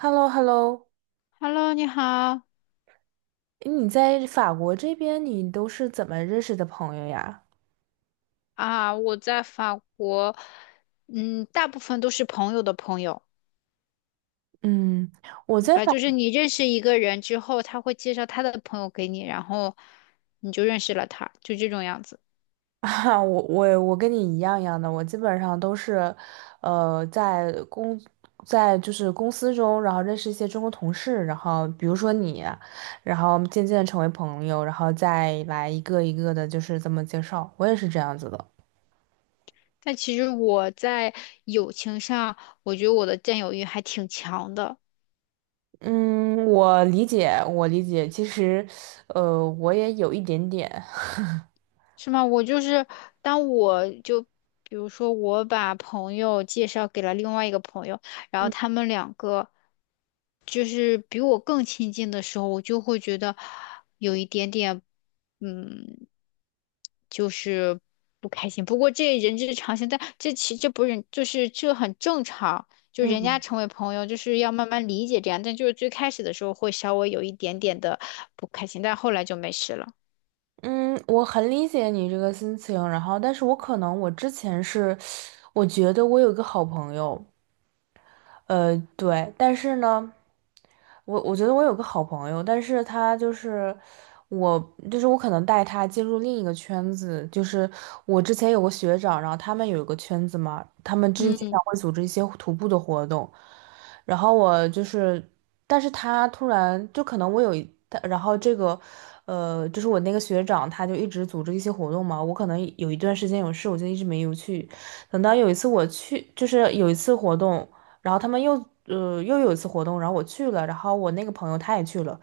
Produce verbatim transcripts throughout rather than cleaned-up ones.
h e l l o h e l l o Hello，你好你在法国这边，你都是怎么认识的朋友呀？啊！我在法国，嗯，大部分都是朋友的朋友，嗯，我明在白？法，就是你认识一个人之后，他会介绍他的朋友给你，然后你就认识了他，就这种样子。啊，我我我跟你一样一样的，我基本上都是，呃，在公，在就是公司中，然后认识一些中国同事，然后比如说你，然后渐渐地成为朋友，然后再来一个一个的，就是这么介绍，我也是这样子的。但其实我在友情上，我觉得我的占有欲还挺强的。嗯，我理解，我理解，其实，呃，我也有一点点。是吗？我就是当我就比如说我把朋友介绍给了另外一个朋友，然后嗯他们两个就是比我更亲近的时候，我就会觉得有一点点，嗯，就是不开心。不过这人之常情，但这其这不是就是这很正常。就人家嗯，成为朋友，就是要慢慢理解这样，但就是最开始的时候会稍微有一点点的不开心，但后来就没事了。嗯，我很理解你这个心情，然后，但是我可能我之前是，我觉得我有一个好朋友，呃，对，但是呢。我我觉得我有个好朋友，但是他就是我，就是我可能带他进入另一个圈子，就是我之前有个学长，然后他们有一个圈子嘛，他们之前经常会组织一些徒步的活动，然后我就是，但是他突然就可能我有一，他然后这个，呃，就是我那个学长他就一直组织一些活动嘛，我可能有一段时间有事，我就一直没有去，等到有一次我去，就是有一次活动。然后他们又呃又有一次活动，然后我去了，然后我那个朋友他也去了，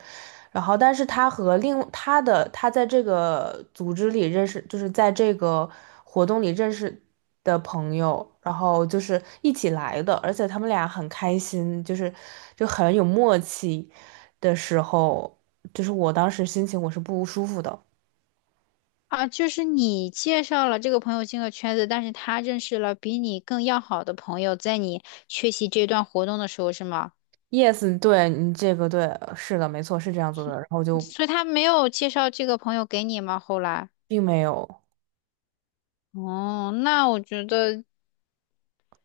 然后但是他和另他的他在这个组织里认识，就是在这个活动里认识的朋友，然后就是一起来的，而且他们俩很开心，就是就很有默契的时候，就是我当时心情我是不舒服的。啊，就是你介绍了这个朋友进了圈子，但是他认识了比你更要好的朋友，在你缺席这段活动的时候，是吗？Yes，对你这个对，是的，没错，是这样子的，然后就所以他没有介绍这个朋友给你吗？后来，并没有。哦，那我觉得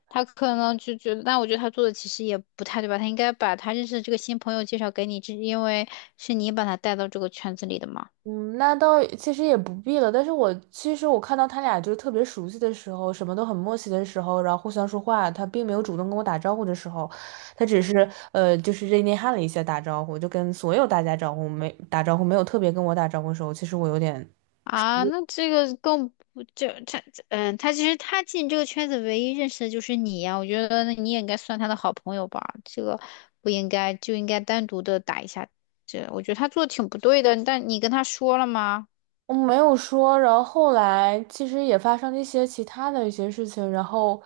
他可能就觉得，那我觉得他做的其实也不太对吧？他应该把他认识的这个新朋友介绍给你，这因为是你把他带到这个圈子里的嘛。嗯，那倒其实也不必了。但是我其实我看到他俩就是特别熟悉的时候，什么都很默契的时候，然后互相说话，他并没有主动跟我打招呼的时候，他只是呃就是热内涵了一下打招呼，就跟所有大家招呼没打招呼，没有特别跟我打招呼的时候，其实我有点啊，那这个更不就他，嗯，他其实他进这个圈子唯一认识的就是你呀、我觉得那你也应该算他的好朋友吧，这个不应该就应该单独的打一下，这我觉得他做的挺不对的，但你跟他说了吗？我没有说，然后后来其实也发生了一些其他的一些事情，然后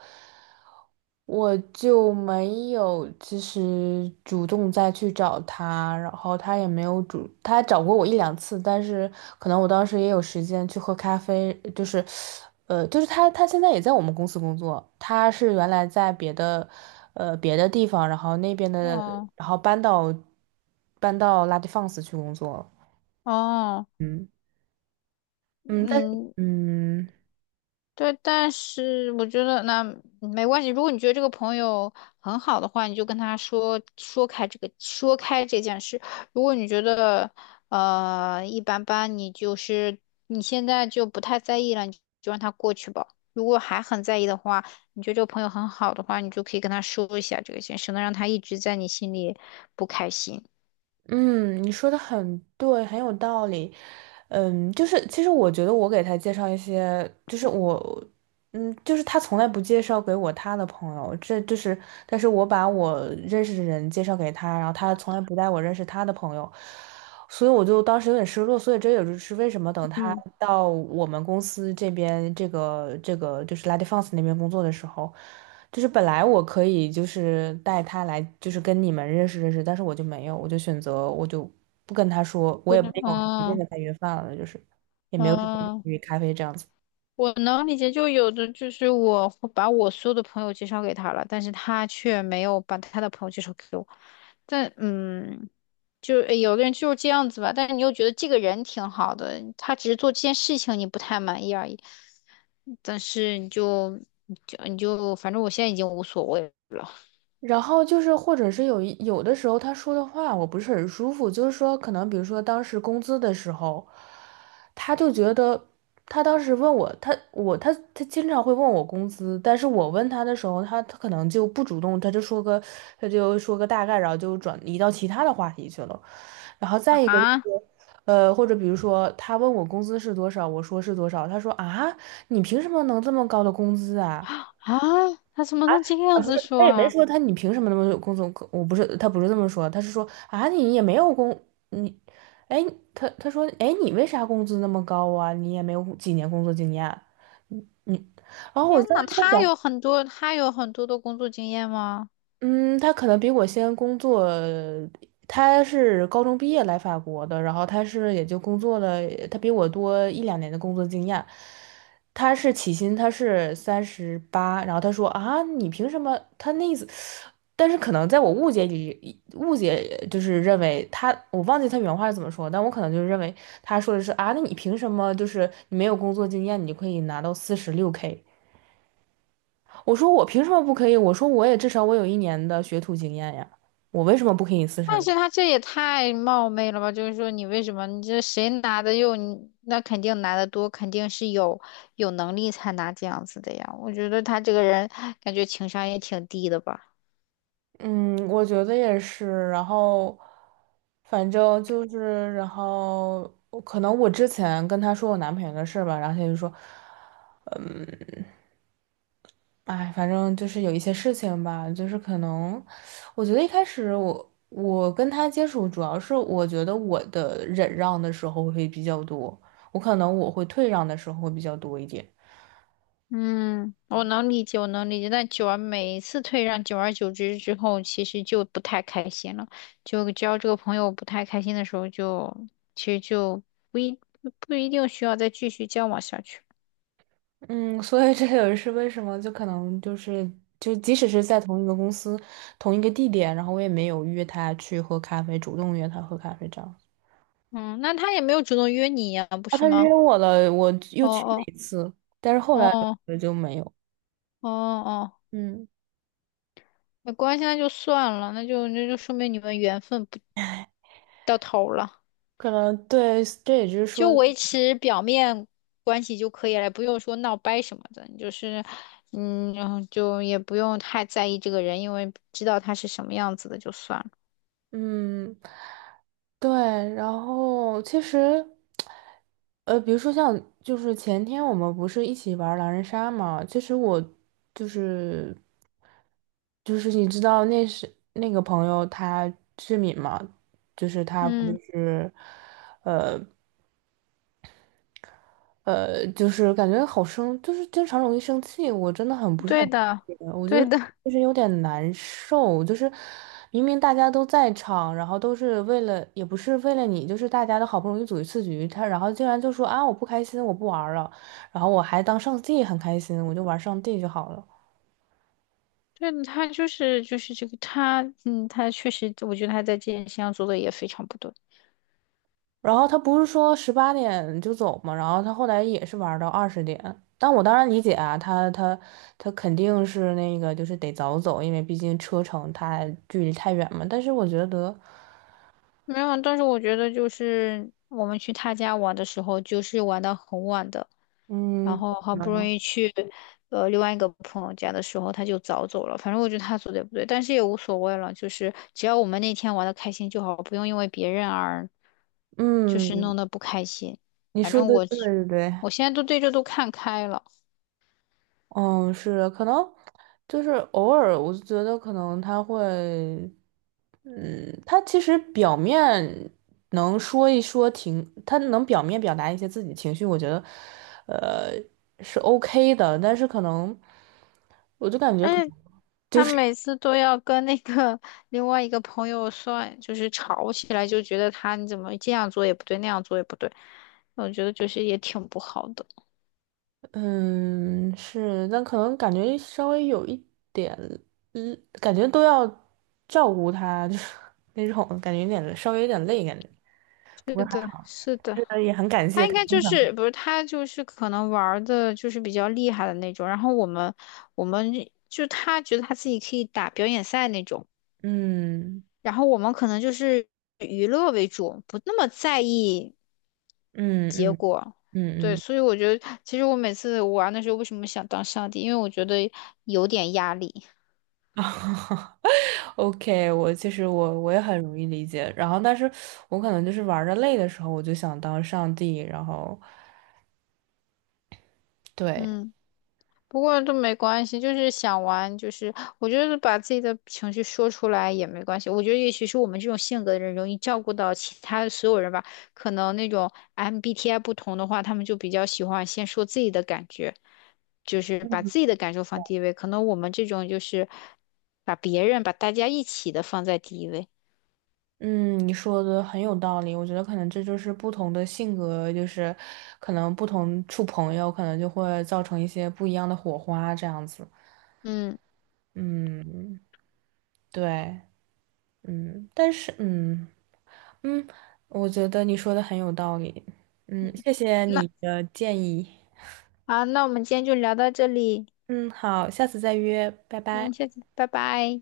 我就没有其实主动再去找他，然后他也没有主，他找过我一两次，但是可能我当时也有时间去喝咖啡，就是，呃，就是他他现在也在我们公司工作，他是原来在别的，呃别的地方，然后那边的，哦然后搬到搬到拉蒂放肆去工作了哦，嗯嗯，但是嗯，嗯。对，但是我觉得那没关系。如果你觉得这个朋友很好的话，你就跟他说说开这个说开这件事。如果你觉得呃一般般，你就是你现在就不太在意了，你就让他过去吧。如果还很在意的话，你觉得这个朋友很好的话，你就可以跟他说一下这个事，省得让他一直在你心里不开心。嗯，你说的很对，很有道理。嗯，就是其实我觉得我给他介绍一些，就是我，嗯，就是他从来不介绍给我他的朋友，这就是，但是我把我认识的人介绍给他，然后他从来不带我认识他的朋友，所以我就当时有点失落，所以这也就是为什么等他嗯，到我们公司这边，这个这个就是 La d é f e n s 那边工作的时候，就是本来我可以就是带他来，就是跟你们认识认识，但是我就没有，我就选择我就不跟他说，我不也没能，有直接嗯跟他约饭了，就是也没有嗯。去咖啡这样子。我能理解，就有的就是我会把我所有的朋友介绍给他了，但是他却没有把他的朋友介绍给我。但嗯，就诶有的人就是这样子吧，但是你又觉得这个人挺好的，他只是做这件事情你不太满意而已。但是你就你就你就，反正我现在已经无所谓了然后就是，或者是有一有的时候他说的话我不是很舒服，就是说可能比如说当时工资的时候，他就觉得他当时问我，他我他他经常会问我工资，但是我问他的时候，他他可能就不主动，他就说个他就说个大概，然后就转移到其他的话题去了。然后再一个就啊 是，呃，或者比如说他问我工资是多少，我说是多少，他说啊，你凭什么能这么高的工资啊？啊！他怎么能这样啊，不子是，他说也没啊？说他你凭什么那么有工作？我不是，他不是这么说，他是说啊，你也没有工，你，哎，他他说，哎，你为啥工资那么高啊？你也没有几年工作经验啊，你，然后我天当呐，时在他想，有很多他有很多的工作经验吗？嗯，他可能比我先工作，他是高中毕业来法国的，然后他是也就工作了，他比我多一两年的工作经验。他是起薪，他是三十八，然后他说啊，你凭什么？他那意思，但是可能在我误解里，误解就是认为他，我忘记他原话是怎么说，但我可能就认为他说的是啊，那你凭什么就是你没有工作经验，你就可以拿到四十六 K？我说我凭什么不可以？我说我也至少我有一年的学徒经验呀，我为什么不可以四十但零？是他这也太冒昧了吧？就是说，你为什么你这谁拿的又你那肯定拿的多，肯定是有有能力才拿这样子的呀。我觉得他这个人感觉情商也挺低的吧。嗯，我觉得也是。然后，反正就是，然后可能我之前跟他说我男朋友的事儿吧，然后他就说，哎，反正就是有一些事情吧，就是可能，我觉得一开始我我跟他接触，主要是我觉得我的忍让的时候会比较多，我可能我会退让的时候会比较多一点。嗯，我能理解，我能理解。但久而每一次退让，久而久之之后，其实就不太开心了。就交这个朋友不太开心的时候就，其实就不一不一定需要再继续交往下去。嗯，所以这也是为什么，就可能就是，就即使是在同一个公司、同一个地点，然后我也没有约他去喝咖啡，主动约他喝咖啡这样。嗯，那他也没有主动约你呀，不啊，是他吗？约我了，我又哦去了哦一次，但是后来哦，我就没有。哦哦，嗯，没关系，那就算了，那就那就说明你们缘分不到头了，可能对，这也就是说，就维持表面关系就可以了，不用说闹掰什么的，你就是嗯，然后就也不用太在意这个人，因为知道他是什么样子的就算了。嗯，对，然后其实，呃，比如说像就是前天我们不是一起玩狼人杀嘛，其实我就是就是你知道那是那个朋友他志敏嘛，就是他不嗯，是。呃。呃，就是感觉好生，就是经常容易生气，我真的很不是很对的，理解我就对的，就是有点难受，就是明明大家都在场，然后都是为了，也不是为了你，就是大家都好不容易组一次局，他然后竟然就说啊我不开心，我不玩儿了，然后我还当上帝很开心，我就玩上帝就好了。对的，他就是就是这个他，嗯，他确实，我觉得他在这件事情上做的也非常不对。然后他不是说十八点就走嘛，然后他后来也是玩儿到二十点。但我当然理解啊，他他他肯定是那个就是得早走，因为毕竟车程太距离太远嘛。但是我觉得，没有，但是我觉得就是我们去他家玩的时候，就是玩到很晚的，嗯，然后好不容嗯，易去呃另外一个朋友家的时候，他就早走了。反正我觉得他做的也不对，但是也无所谓了，就是只要我们那天玩的开心就好，不用因为别人而就是嗯弄得不开心。你反说正的我对对对，我现在都对这都看开了。嗯，是的可能就是偶尔，我就觉得可能他会，嗯，他其实表面能说一说情，他能表面表达一些自己情绪，我觉得，呃，是 OK 的，但是可能，我就感觉可哎，能就他是，每次都要跟那个另外一个朋友算，就是吵起来，就觉得他你怎么这样做也不对，那样做也不对，我觉得就是也挺不好的。嗯，是，但可能感觉稍微有一点，嗯，感觉都要照顾他，就是那种感觉有点稍微有点累，感觉，不是过还的，好。是的，是的，也很感他谢应他该经就常，是不是他就是可能玩儿的就是比较厉害的那种，然后我们我们就他觉得他自己可以打表演赛那种，嗯然后我们可能就是娱乐为主，不那么在意。嗯嗯嗯对，嗯 所以我觉得，其实我每次玩的时候，为什么想当上帝？因为我觉得有点压力。啊，OK，我其实我我也很容易理解，然后但是我可能就是玩的累的时候，我就想当上帝，然后对，嗯，不过都没关系，就是想玩，就是我觉得把自己的情绪说出来也没关系。我觉得也许是我们这种性格的人容易照顾到其他的所有人吧。可能那种 M B T I 不同的话，他们就比较喜欢先说自己的感觉，就是把自己的感受放第一位。可能我们这种就是把别人、把大家一起的放在第一位。嗯，你说的很有道理，我觉得可能这就是不同的性格，就是可能不同处朋友，可能就会造成一些不一样的火花这样子，嗯，嗯，对，嗯，但是嗯。嗯，我觉得你说的很有道理。嗯，谢谢那你的建议。好，那我们今天就聊到这里，嗯，好，下次再约，拜拜。嗯，下次拜拜。